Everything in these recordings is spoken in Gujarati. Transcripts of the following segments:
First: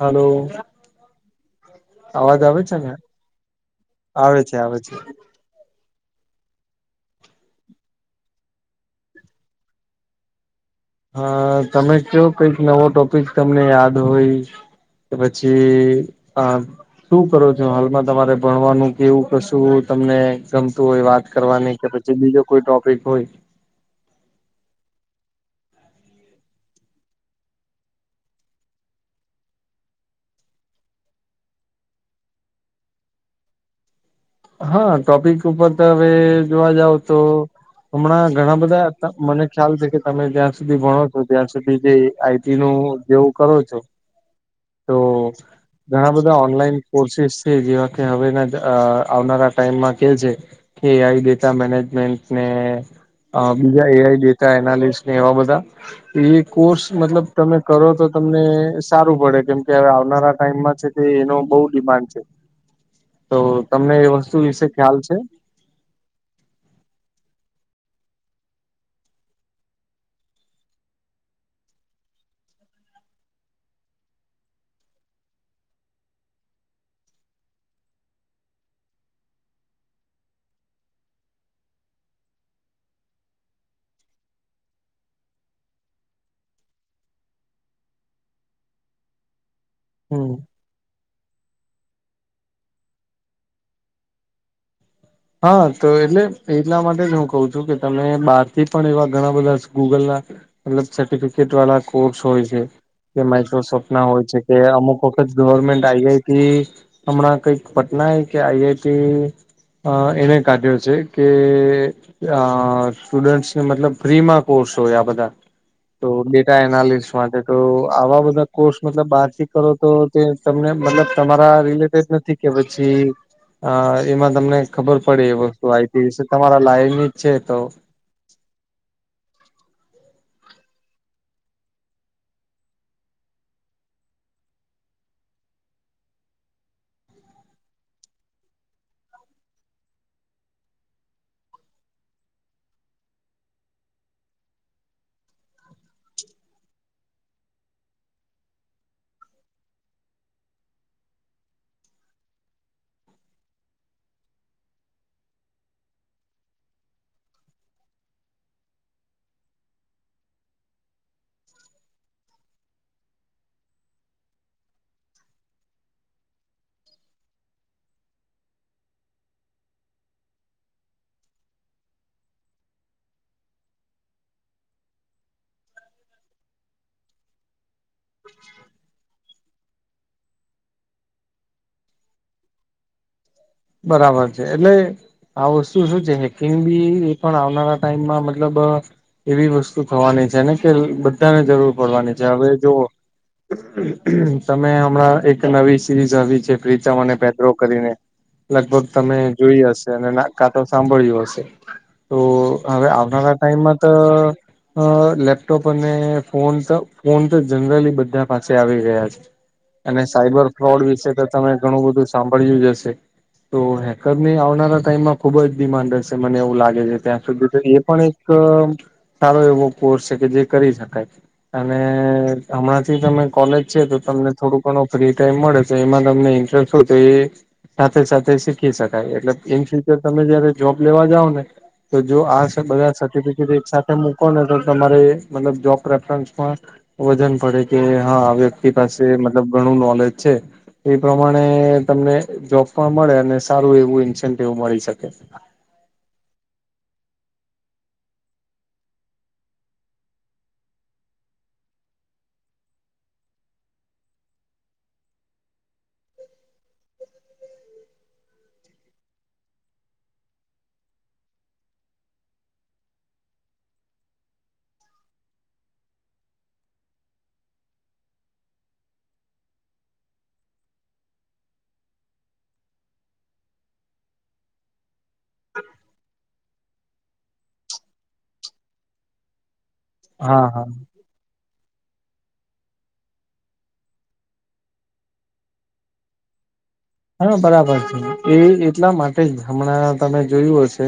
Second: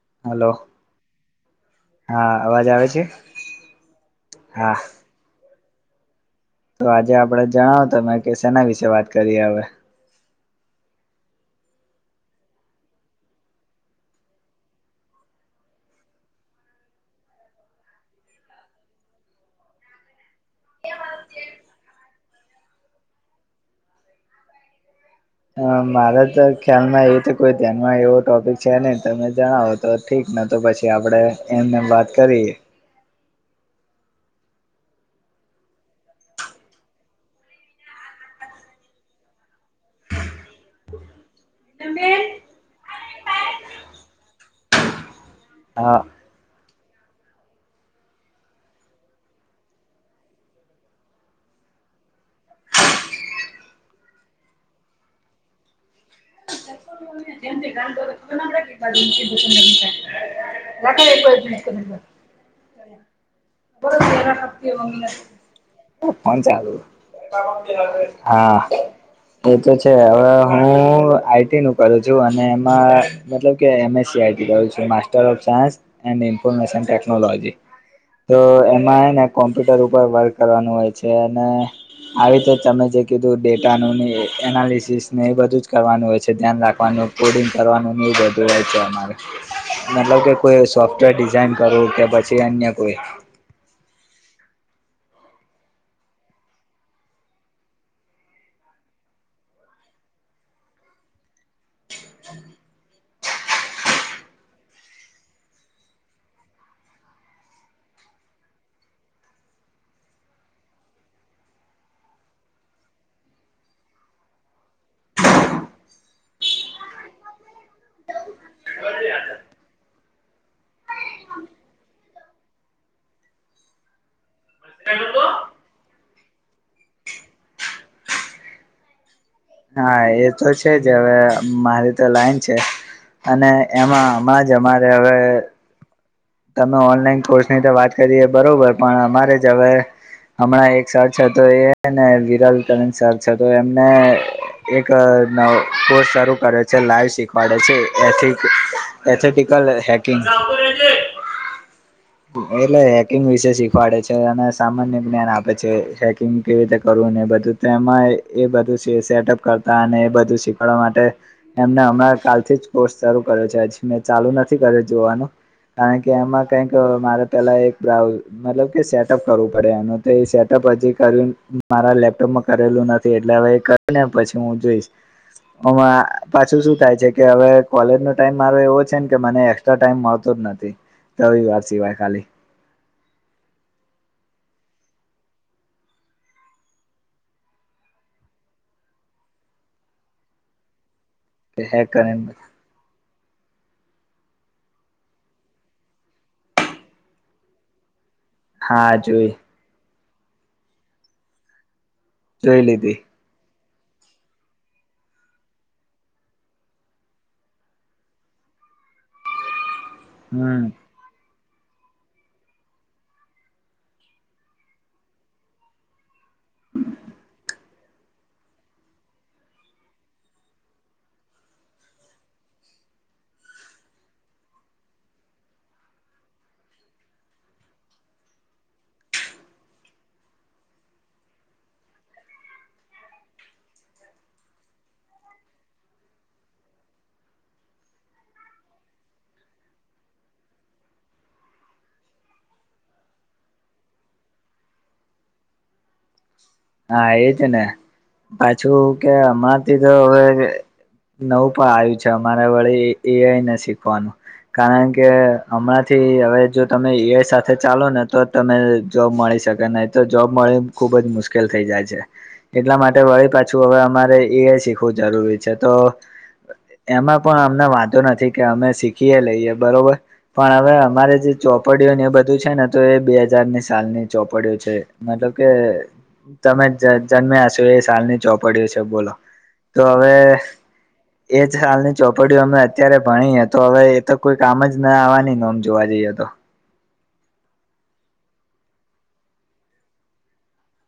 હાલો હલો અવાજ આવે છે ને આવે છે હા આવે છે તો આજે આપડે જણાવો તમે કે સેના વિશે વાત કરીએ આવે હા તમે કો કઈક નવો ટોપિક તમને યાદ હોય તો પછી આ શું કરો છો હાલમાં તમારે ભણવાનું કેવું કશું તમને ગમતું હોય વાત કરવાની કદાચ જે બીજો કોઈ ટોપિક હોય હા મારે તો ખ્યાલમાં એ તો કોઈ ધ્યાનમાં એવો ટોપિક છે નઈ તમે જણાવો. તો ઠીક ને તો પછી આપણેે એમને વાત કરીએ. હા ટોપિક ઉપર તો હવે જોવા જાવ તો હમણાં ઘણા બધા મને ખ્યાલ છે કે તમે જ્યાં સુધી ભણો છો ત્યાં સુધી જે આઈ એનુ જેવું કરો છો તો હા ઘણા બધા ઓનલાઈન કોર્સસ છે જેવા કે હ આવનારા ટાઈમમાં કે છે કે એ આઈ ડેટા મેનેજમેન્ટને બીજા એ આઈ ડેટા એનાલિસ્ટ ને એવા બધા એ કોર્સ મતલબ તમે કરો તો તમને સારું પડે કેમ કે હવે આવનારા ટાઈમમાં એનો બહ ડિમાન્ડ છે તો તમને એ વસ્તુ વિશે ખ્યાલ છે ઓ અંચાલ. હા, એતો છે હવે હું આઈ ટી નું કરું છું અને એમાં મતલબ કે M S C I T કરું છું, master of science. M information technology. તો એમાં ને કોમ્પ્યુટર ઉપર વર્ક કરવાનું હોય છે અને આવી રીતે તમે જે કીધું ડેટાનું ને એ એનાલિસિસ ને એ બધું જ કરવાનું હોય. છે. ધ્યાન રાખવાનું, કોડિંગ કરવાનું ન બધું હોય છે અમારે મતલબ હમ કે કોઈ સોફ્ટ વેર ડિઝાઇન કરવું કે પછી અન્ય કોઈ. હા તો એટલે એટલા માટે જ હું કઉ છું કે તમે બહાર થી પણ એવા ઘણા બધાસ ગૂગલના મતલબ સર્ટિફિકેટ વાળલા કોર્સ હોય છે. એ માઈક્રોસોફ્ટ ના હોય છે કે અમુક વખત ગવર્મેન્ટ આઈ આઈ ટી હમણાં કઈક પટના એ કે આઈ આઈ ટી અ એને કાઢ્યો છે કે અ સ્ટુડન્ટસને મતલબ ફ્રીમાં કોર્સ હોય આ બધા. તો ડેટા એનાલિસ માટે તો આવા બધા કોર્સ મતલબ બહારથી કરો તો તમને મતલબ તમારા રિલેટેડ નથી કે પછી અ એમાં તમને ખબર પડે એ વસ્તુ આઈ ટી વિશે તમારા લાઈન ની જ છે તો હા એ તો છે જ હવે મારી તો લાઈન છે. અને એમાં આમાં જ અમારે હવે તમે ઓનલાઈન કોર્સ ની તો વાત કરીએ બરોબર પણ અમારે જ હવે હમણાં એક સર છે તે અને વિરલ સર છે તો એમને એક નવ કોર્સ શરૂ કરે છે, લાઈવ શીખવાડે છે એથી એથેટિકલ હેકિંગ. એટલે હેકિંગ વિશે શીખવાડે છે અને સામાન્ય જ્ઞાન આપે છે હેકિંગ કેવી રીતે કરવું ને બધું. તેમાં એ બધું સેટઅપ કરતા અને એ બધું શીખડવા માટે એમને હમણાં કાલથી જ કોર્સ શરૂ કર્યો છે હજુ મેં ચાલુ નથી કર્યો જોવાનું. કારણ કે એમાં કઈક મારે પેલા એક બ્રાઉઝ મતલબ કે સેટઅપ કરવું પડે એમ એટલે એ સેટઅપ હજી કરીયુ મારા લેપટોપમાં કરેલું નથી એટલે હવે ક અને પછી હું જોઈશ આમાં પાછું શું થાય છે કે હવે કોલેજ નો ટાઈમ મારો એવો છે કે મને એક્સ્ટ્રા ટાઈમ મળતો જ નથી રવિવાર સિવાય ખાલી બરાબર છે એટલે આ વસ્તુ શું છે હેકિંગ બી એ પણ આવનારા ટાઈમમાં મતલબ એવી વસ્તુ થવાની છે ને કે બધાને જરૂર હેક પડવાની છે કરીને હવે જો તમે હમણાં એક નવી સિરીઝ આવી છે પ્રીતમ અને પેદ્રો કરીને લગભગ તમે જોઈ હશે અને કા તો સાંભળ્યું હશે તો જોઈ હવે લીધી આવનારા ટાઈમમાં તો અ લેપટોપ અને ફોન તો ફોન તો જનરલી બધા પાસે આવી ગયા છે. અને સાઈબર હમ ફ્રોડ વિશે તો તમે ઘણું બધું સાંભળ્યું જ હશે. તો હેકરને આવનારા ટાઈમમાં ખુબ જ ડિમાન્ડ હશે મને એવું લાગે છે ત્યાં સુધી તો એ પણ એક તો સારો એવો કોર્સ છે કે જે કરી શકાય. અને હમણાં થી તમે કોલેજ છે તો તમને થોડું ઘણું ફ્રી ટાઈમ મળે તો એમાં તમને ઇન્ટરસ્ટ શું તો એ સાથે સાથે શીખી શકાય એટલે ઈન ફ્યુચર તમે જયારે જોબ લેવા જાવ ને. તો જો આ સ બધા સર્ટિફિકેટ એક સાથે મૂકો ને તો તમારે મતલબ જોબ રેફરન્સ પણ વજન પડે કે હા વ્યક્તિ પાસે મતલબ ઘણું નોલેજ છે એ પ્રમાણે તમને જોબ પણ મળે અને સારું એવું ઇન્સેન્ટવ મળી શકે. હા એજ ને. પાછું કે અમાંથી તો હવે નવું પણ આવ્યું છે અમારા વળી એ આઈ ને શીખવાનું. કારણ કે હમણાં થી હવે જો તમે એ આઈ સાથે ચાલો ને તોજ તને જોબ મળી શકે નહી, તો જોબ મળવી ખુબ જ મુશ્કેલ થઈ જાય છે એટલા માટે વળી પાછું હવે અમારે એ શીખવું જરૂરી છે તો એમાં પણ અમને વાંધો નથી કે, અમે શીખીએ લઈએ બરોબર. પણ હવે અમારે જે ચોપડીઓ ને એ બધું છે ને તો એ બે હાજારની સાલની ચોપડીઓ છે. મતલબ કે તમે જન્મ્યા હશો એ સાલની ચોપડીઓ છે બોલો. તો હવે હા હા એ જ હાલની ચોપડીઓ અમે અત્યારે ભણી એ તો હવે એ તો કોઈ કામ જ ના આવવાની ઓમ જોવા જઈએ તો. હા બરાબર છે. એ એટલા માટે જ હમણાં તમે જોયું હશે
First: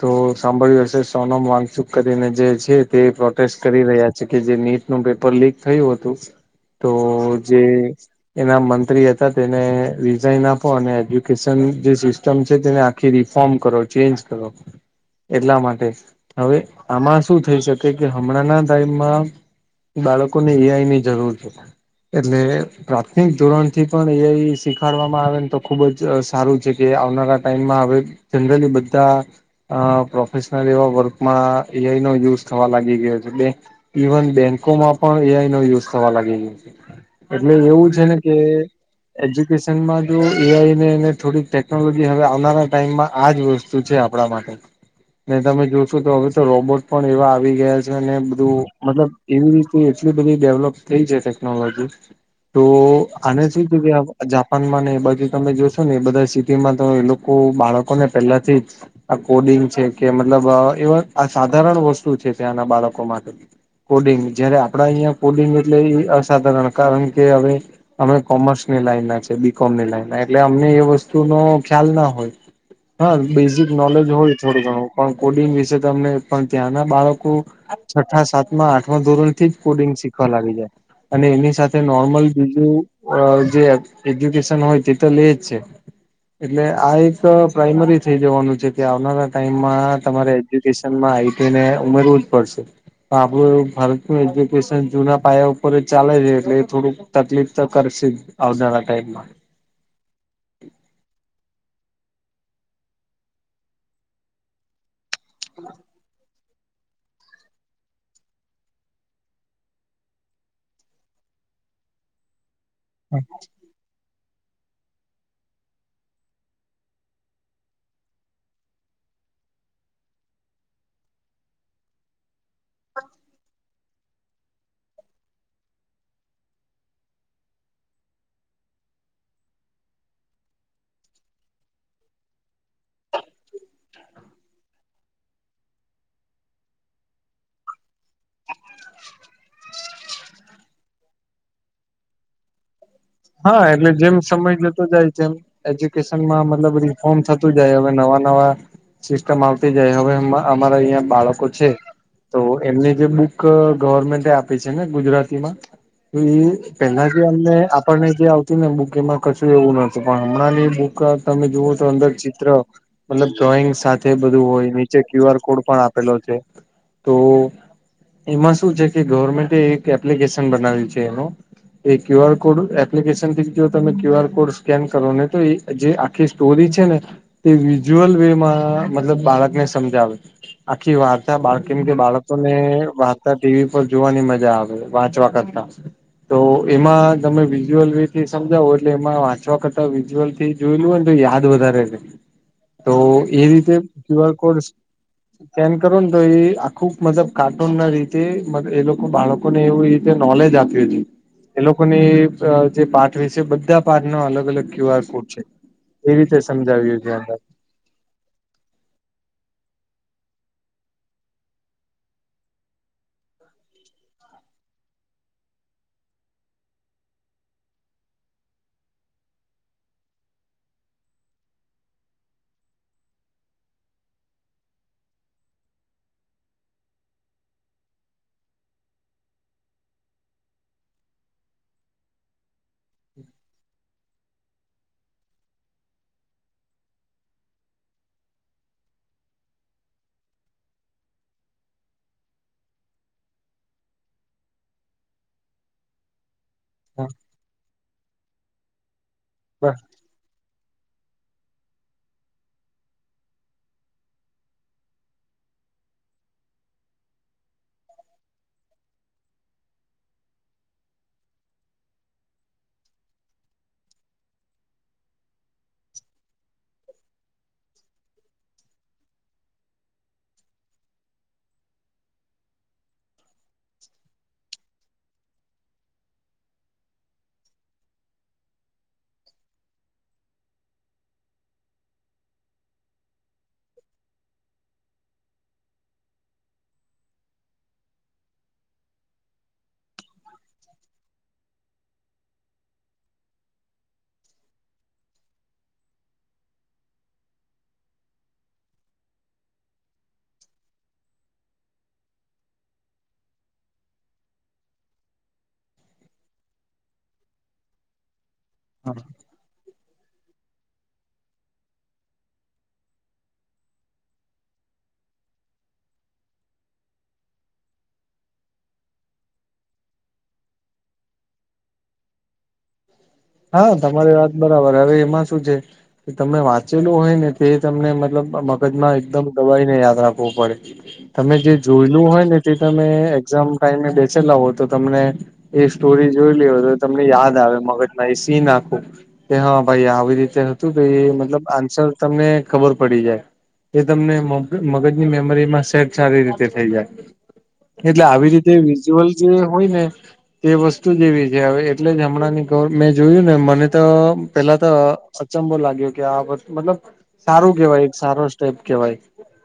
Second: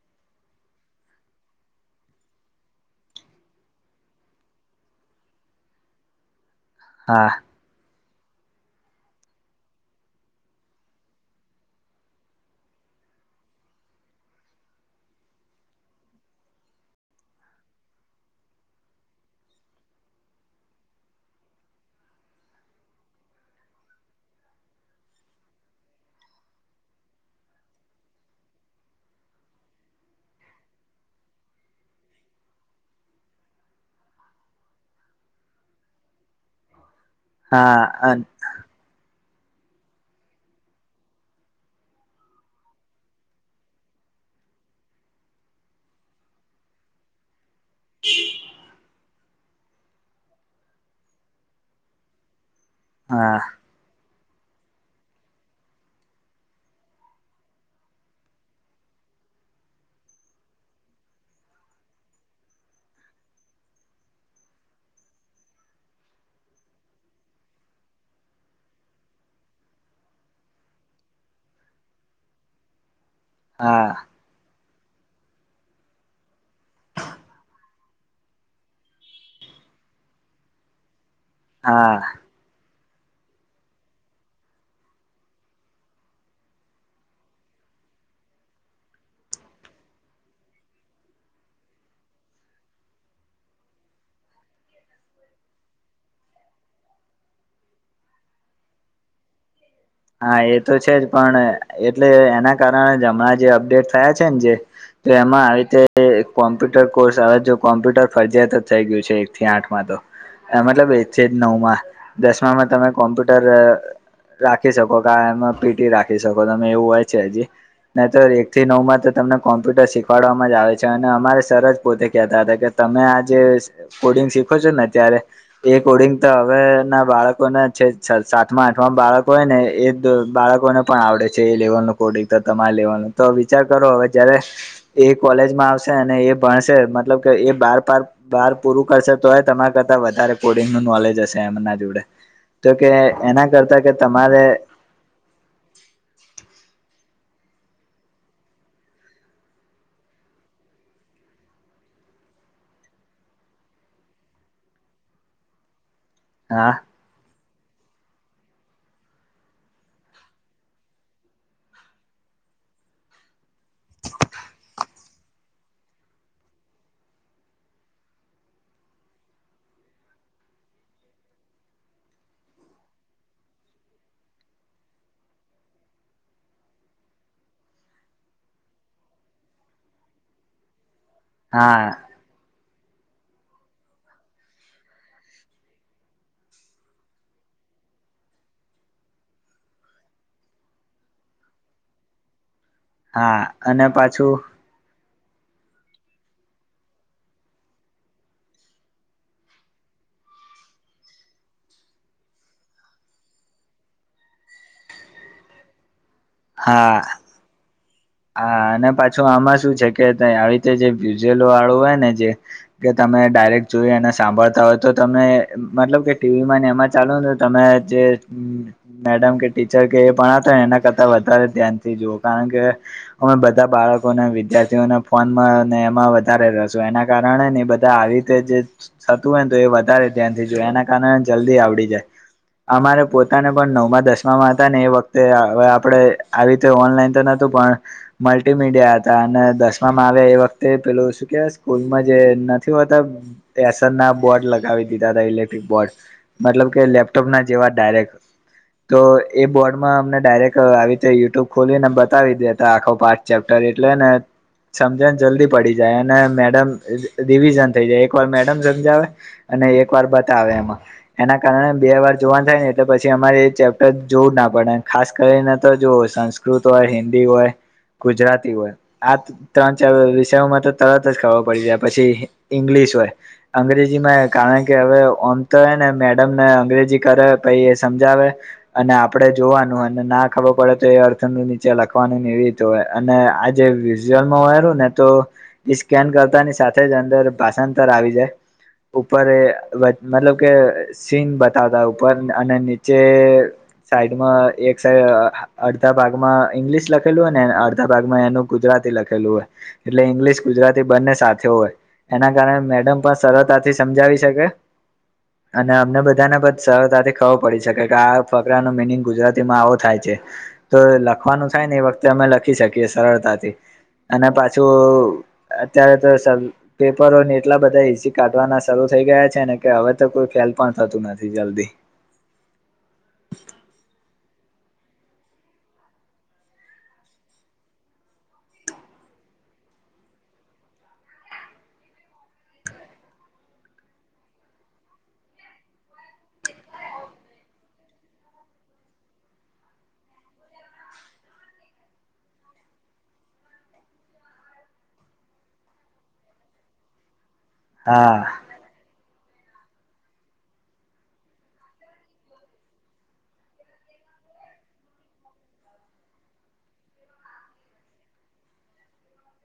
તો સાંભળ્યું હશે સોનમ વાનચુક કરીને જે છે તે પ્રોટેસ્ટ કરી રહ્યા છે કે જે નીટ ટનું પેપર લીક થયું હતું તો હા. જે એના મંત્રી હતા તેને એ જઈન આપો અને એજ્યુકેશન જે સિસ્ટમ છે તેને આખી રિફોર્મ કરો. ચેન્જ કરો એટલા માટે. હવે આમાં શું થઈ શકે કે હમણાંના ટાઈમમાં બાળકોને એઆઈની જરૂર છે. એટલે પ્રાથમિક ધોરણથી પણ એઆઈ શીખ વાડવામાં આવેને તો ખુબ જ સારું છે, કે આવનારા ટાઈમમાં હવે જનરલી બધા અ પ્રોફેશનલ એવા વર્કમાં એઆઈનો યુઝ થવા લાગી ગયો છે બે ઈવન બેંકોમાં પણ એઆઈ નો યુઝ થવા લાગી ગયો છે. એટલે હા એવું છે ને કે એજયુ કેસનમાં જો એઆઈને થોડીક ટેકનોલોજી હવે આવનારા ટાઈમમાં આ જ વસ્તુ છે આપણા માટે ને તમે જોશો તો હવે તો રોબોટ પણ એવા આવી ગયા છે ને બધું મતલબ એવી રીતે એટલી બધી ડેવલોપ થઈ છે ટેકનોલોજી તો હા આને શું [unintelligible] કેધ જાપાનમાં ને એ બાજુ તમે જોશો ને એ બધા સિટીમાં તો એ લોકો બાળકોને પહેલાથી જ આ કોડિંગ છે કે મતલબ એવા આ સાધારણ વસ્તુ છે ત્યાંના બાળકો માટે. કોડિંગ, જયારે આપડા અહીિયાં કોડિંગ એટલે એ અસાધારણ કારણ કે હવે અમે કોમર્સની લાઈનના છે. બીકોમની લાઈનના. એટલે અમને એ વસ્તુનો ખ્યાલ ના હોય. હા! બેઝિક હા નોલેજ હોય થોડું ઘણું. પણ કોડિંગ વિશે તમને પણ ત્યાંના બાળકો છઠ્ઠા, સાતમા, આઠમા ધોરણથી જ કોડિંગ શીખવા લાગી જાય. અને એની સાથે હા નોર્મલ બીજું અ જે એજ્યુકેશન હોય તે તો લે જ છે. એટલે આ એક પ્રાઈમરી થઈ જવાનું છે કે આવનારા ટાઈમમાં તમારે એજ્યુકેશનમાં આઈટીને ઉમેરવું જ પડશે. આપણું ભારતનું એજ્યુકેશન જૂના પાયા ઉપર જ ચાલે છે એટલે એ થોડુંક તકલીફ તો કરશે જ આવનારા ટાઈમમાં. હા, એ તો છે જ પણ એટલે એના કારણે હમણાં જે અપડેટ થયા છે ને જે તો એમાં આવી રીતે કોમ્પ્યુટર કોર્સ આવે જો કોમ્પ્યુટર ફરજિયાત થઈ ગયું છે એકથી આઠમાં તો. એ મતલબ એ છે જ નવમાં દસમામાં તમે કોમ્પ્યુટર રાખી શકો કે એમાં પીટી રાખી શકો તમે એવું હોય છે હજી. ન તો એકથી નવમાં તો તમને કોમ્પ્યુટર શીખવાડવામાં જ આવે છે અને અમારે સર જ પોતે કહેતા હતા કે, તમે આ જે કોડિંગ શીખો છો ને ત્યારે એ કોડિંગ તો હવે ના બાળકોને છે જ સાતમા આઠમા બાળકો હોય ને એ બાળકોને પણ આવડે છે એ લેવલનું કોડિંગ તો તમાર લેવાલનું તો વિચાર કરો હવે જયારે એ કોલેજમાં આવશે અને એ ભણશે મતલબ કે એ બાર પાર બાર પૂરું કરશે તો તમારા કરતાં વધારે કોડિંગનું નોલેજ હશે. એમના જોડે તો કે એના હા કરતા એટલે કે જેમ તમારે સમય જતો જાય જેમ એજ્યુકેશનમાં મતલબ રિફોર્મ થતું જાય, હવે નવા નવા સિસ્ટમ આવતી જાય. હવે અમારા અહં બાળકો છે તો એમને જે બુક ગવર્મેન્ટે આપી છે ને ગુજરાતીમાં? તો હા એ પેહલા જે અમને આ આપણને જે આવતી ને બુક એમાં કશું એવું નતું પણ હમણાં બુક તમે જુઓ તો અંદર ચિત્ર મતલબ ડ્રોઈંગ સાથે બધું હોય નીચે ક્યુ આર કોડ પણ આપેલો છે. તો એમાં શું છે કે ગવર્મેન્ટ એક એપ્લિકેશન બનાવ્યું છે એનું એ ક્યુઆર કોડ એપ્લિકેશન થી જો તમે ક્યુઆર કોડ સ્કેન કરો ને તો એ જે આખી સ્ટોરી છે ને તે વિઝ્યુઅલ વે માં મતલબ બાળકને સમજાવે આખી વાત બાળક હા કેમકે બાળક ને વાંતા ટીવી પર જોવાની મજા આવે વાંચવા કરતા તો એમાં તમે વિઝ્યુઅલ રિત થી સમજાવો એટલે એમાં વાંચવા કરતાં વિઝ્યુઅલ થી જોયેલ હો ને તો યાદ વધારે છે. [inaudible] તો હા એ રીતે અને ક્યુઆર પાછું કોડ [unintelligible] કરો ને તો એ આખું મતલબ કાર્ટૂન ના રીતે એ લોકો બાળકો લોકોને એવી રીતે નોલેજ આપયું છે. એ જે પાઠ વિશે બધા પાઠના અલગ અલગ ક્યુઆર કોડ છે એવી રીતે હા સમજાવ્યું છે અંદર હા અને પાછું આમાં શું છે કે આવી રીતે જે વિઝ્યુઅલ વાળું હોય ને જે કે તમે ડાયરેક્ટ જોઈ એને સાંભળતા હોય તો તમે મતલબ કે ટીવી માં એમાં જ ચાલો તો તમે જે મેડમ કે ટીચર કે એ પણ હતા એના કરતા વધારે ધ્યાનથી જુવઓ કારણ કે અમે બધા બાળકોને વિદ્યાર્થીઓને ફોનમાં એમાં વધારે રસ એના કારણે એ બધા આવી જે થતું હોય તો એ વધારે ધ્યાનથી જોય એના કારણે જલ્દી આવડી જાય. અમારે પોતાને પણ નવમાં દસમામાં હતા ને એ વખતે હવે આપણે આવી રીતે ઓનલાઈન તો નહોતું પણ મલ્ટી મીડિયા હતા અને દસમામાં આવે એ વખતે પેલું શું કેવા સ્કૂલમાં જે નથી હોતા એસન ના બોર્ડ લગાવી દીધા હતા ઇલેક્ટ્રિક બોર્ડ મતલબ કે લેપટોપ ના જેવા ડાયરેક્ટ. તો એ બોર્ડમાં અમને ડાયરેક્ટ આવી રીતે યુટ્યુબ ખોલીને બતાવી દે આખો પાચ ચેપ્ટર એટલે ને સમજ જલ્દી પડી જાય અને મેડમ રિવિઝન થઈ જાય એક વાર મેડમ સમજાવે અને એક વાર બતાવે એમાં. એના કારણે બે વાર જોવાનું થાય ને એટલે પછી અમારે એ ચેપ્ટર જોવું જ ના પડે ખાસ કરીને તો જોવુ સં સંકૃત હોય હિન્દી હોય ગુજરાતી હોય આ ત્રણ ચાર વિષયોમાં તો તરત પડી જાય પછી ઈંગ્લિશ હોય. અંગ્રેજીમાં કારણ કે હવે તો ને મેડમ ને અંગ્રેજી કરે પછી એ સમજાવે અને આપડે જોવાનું અને ના ખબર પડે તો એ અર્થનું નીચે લખવાનું એવી ર તો અને આ જેે વિઝ્યુઅલમાં હોયરું ને તો એ સ્કેન કરતા ની સાથે જ અંદર ભાષાંતર આવી જાય. ઉપર મતલબ કે સીન બતાવતા ઉપર અને નીચે સાઈડમાં એક સાઈડ અડધા ભાગમાં ઈંગ્લિશ લખેલું હોય અડધા ભાગમાં એનું ગુજરાતી લખેલું હોય એટલે ઇંગ્લિશ ગુજરાતી બંને સાથે હોય. એના કારણે મેડમ પણ સરળતાથી સમજાવી શકે. અને અમને બધાને બધ સરતાથી ખબર પડી શકે કે આ ફકરા નો મિનિંગ ગુજરાતીમાં આવો થાય છે, તો લખવાનું થાય ને એ વખતે અમે લખી શકીએ સરળતાથી અને પાછું અત્યારે તો પેપરો એટલા બધા હિસી કાઢવાના શરૂ થઈ ગયા છે ને કે હવે તો કોઈ ફેલ પણ થતું નથી જલ્દી. હા તમારી વાત બરાબર હવે એમાં શું છે. તમે વાંચેલું હોય ને તે તમને મતલબ મગજમાં એકદમ દબાઈને યાદ રાખવો પડે. તમે જે જોયેલું હોય ને તે તમે એક્ઝામ ટાઈમે બેસેલા હો તો તમને એ સ્ટોરી જોઈલી હોય તો તમને યાદ આવે મગજમાં એ સીન આખું. કે હા ભાઈ આવી રીતે હતું તો એ મતલબ આન્સર તમને ખબર પડી જાય. એ તમને મ મગજની મેમરીમાં સેટ સારી રીતે થઈ જાય. એટલે હા આવી રીતે વિઝ્યુઅલ જે હોય ને, તે વસ્તુ જેવી છે હ એટલે જ હમણાંની [unintelligible] મેં જોયું ને મને તો પેલા તો અચંબો લાગ્યો કે આ વ મતલબ સારું કેવાય એક સારો સ્ટેપ કેવાય.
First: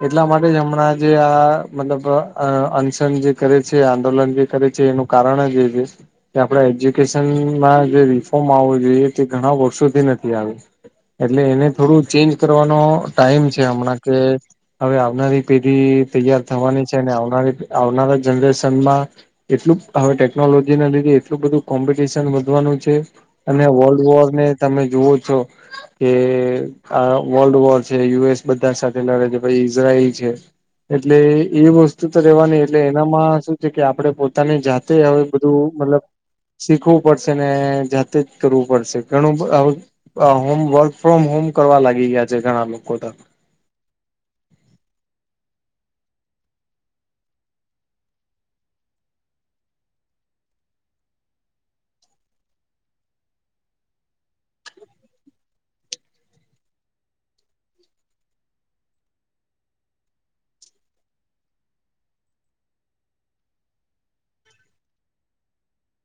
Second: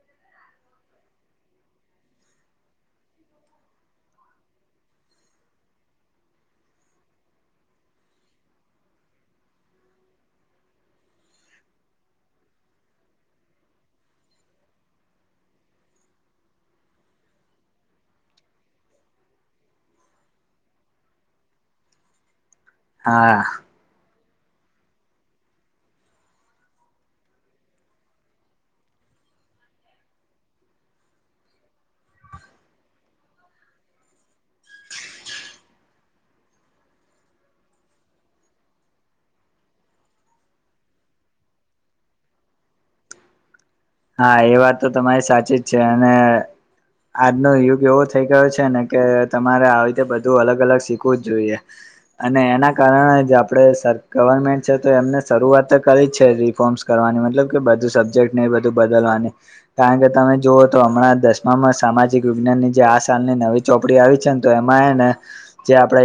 એટલા માટે જ હમણાં જે આ મતલબ અનશન જે કરે છે આંદોલન જે કરે છે એનું કારણ અજ એ છે કે આપણે એજુકેશનમાં જે રિફોર્મ માંગવો જોઈએ તે ઘણા વર્ષોથી નથી આવયો. એટલે એને થોડું ચેન્જ કરવાનો ટાઈમ છે હમણાં કે હવે આવનારી પેઢી તૈયાર થવાની છે ને આવનારી આવનારા જનરેશનમાં એટલું હવે ટેકનોલોજી ના લીધે એટલું બધું કોમ્પિટિશન વધવાનું છે હા અને વર્લ્ડ વોર ને તમે જુઓ છો કે આ વર્લ્ડ વોર છે યુ એસ બધા સાથે લડે છે ભ ઈઝરાયલ છે. એટલે એ વસ્તુ તો રેવાની એટલે એનામાં શું છે કે આપડણે પોતાની જાત હવે બધું મતલબ શીખવું પડશે ને જાતે જ કરવું પડશે ઘણું આવું હોમ વર્ક ફ્રોમ હોમ કરવા લાગી ગયા છે ઘણા લોકો તો. હા એ વાત તો તમારી સાચી જ છે અને આજનો યુગ એવો થઈ ગયો છે ને કે તમારે આવી રીતે બધું અલગ અલગ શીખવું જ જોઈએ. અને એના કારણે જે આપડણે સર ગવર્મેન્ટ છે તો એમને શરૂઆત તો કરી જ છે રિફોર્મ્સ કરવાની મતલબ કે બધું સબ્જેક્ટ ને એ બધું બદલવાની. કારણ કે તમે જુઓ તો હમણાં દસમામાં સામાજિક વિજ્ઞાનની જે આ સાલની નવી ચોપડી આવી છે ને તો એમાં એ ને જે આપડે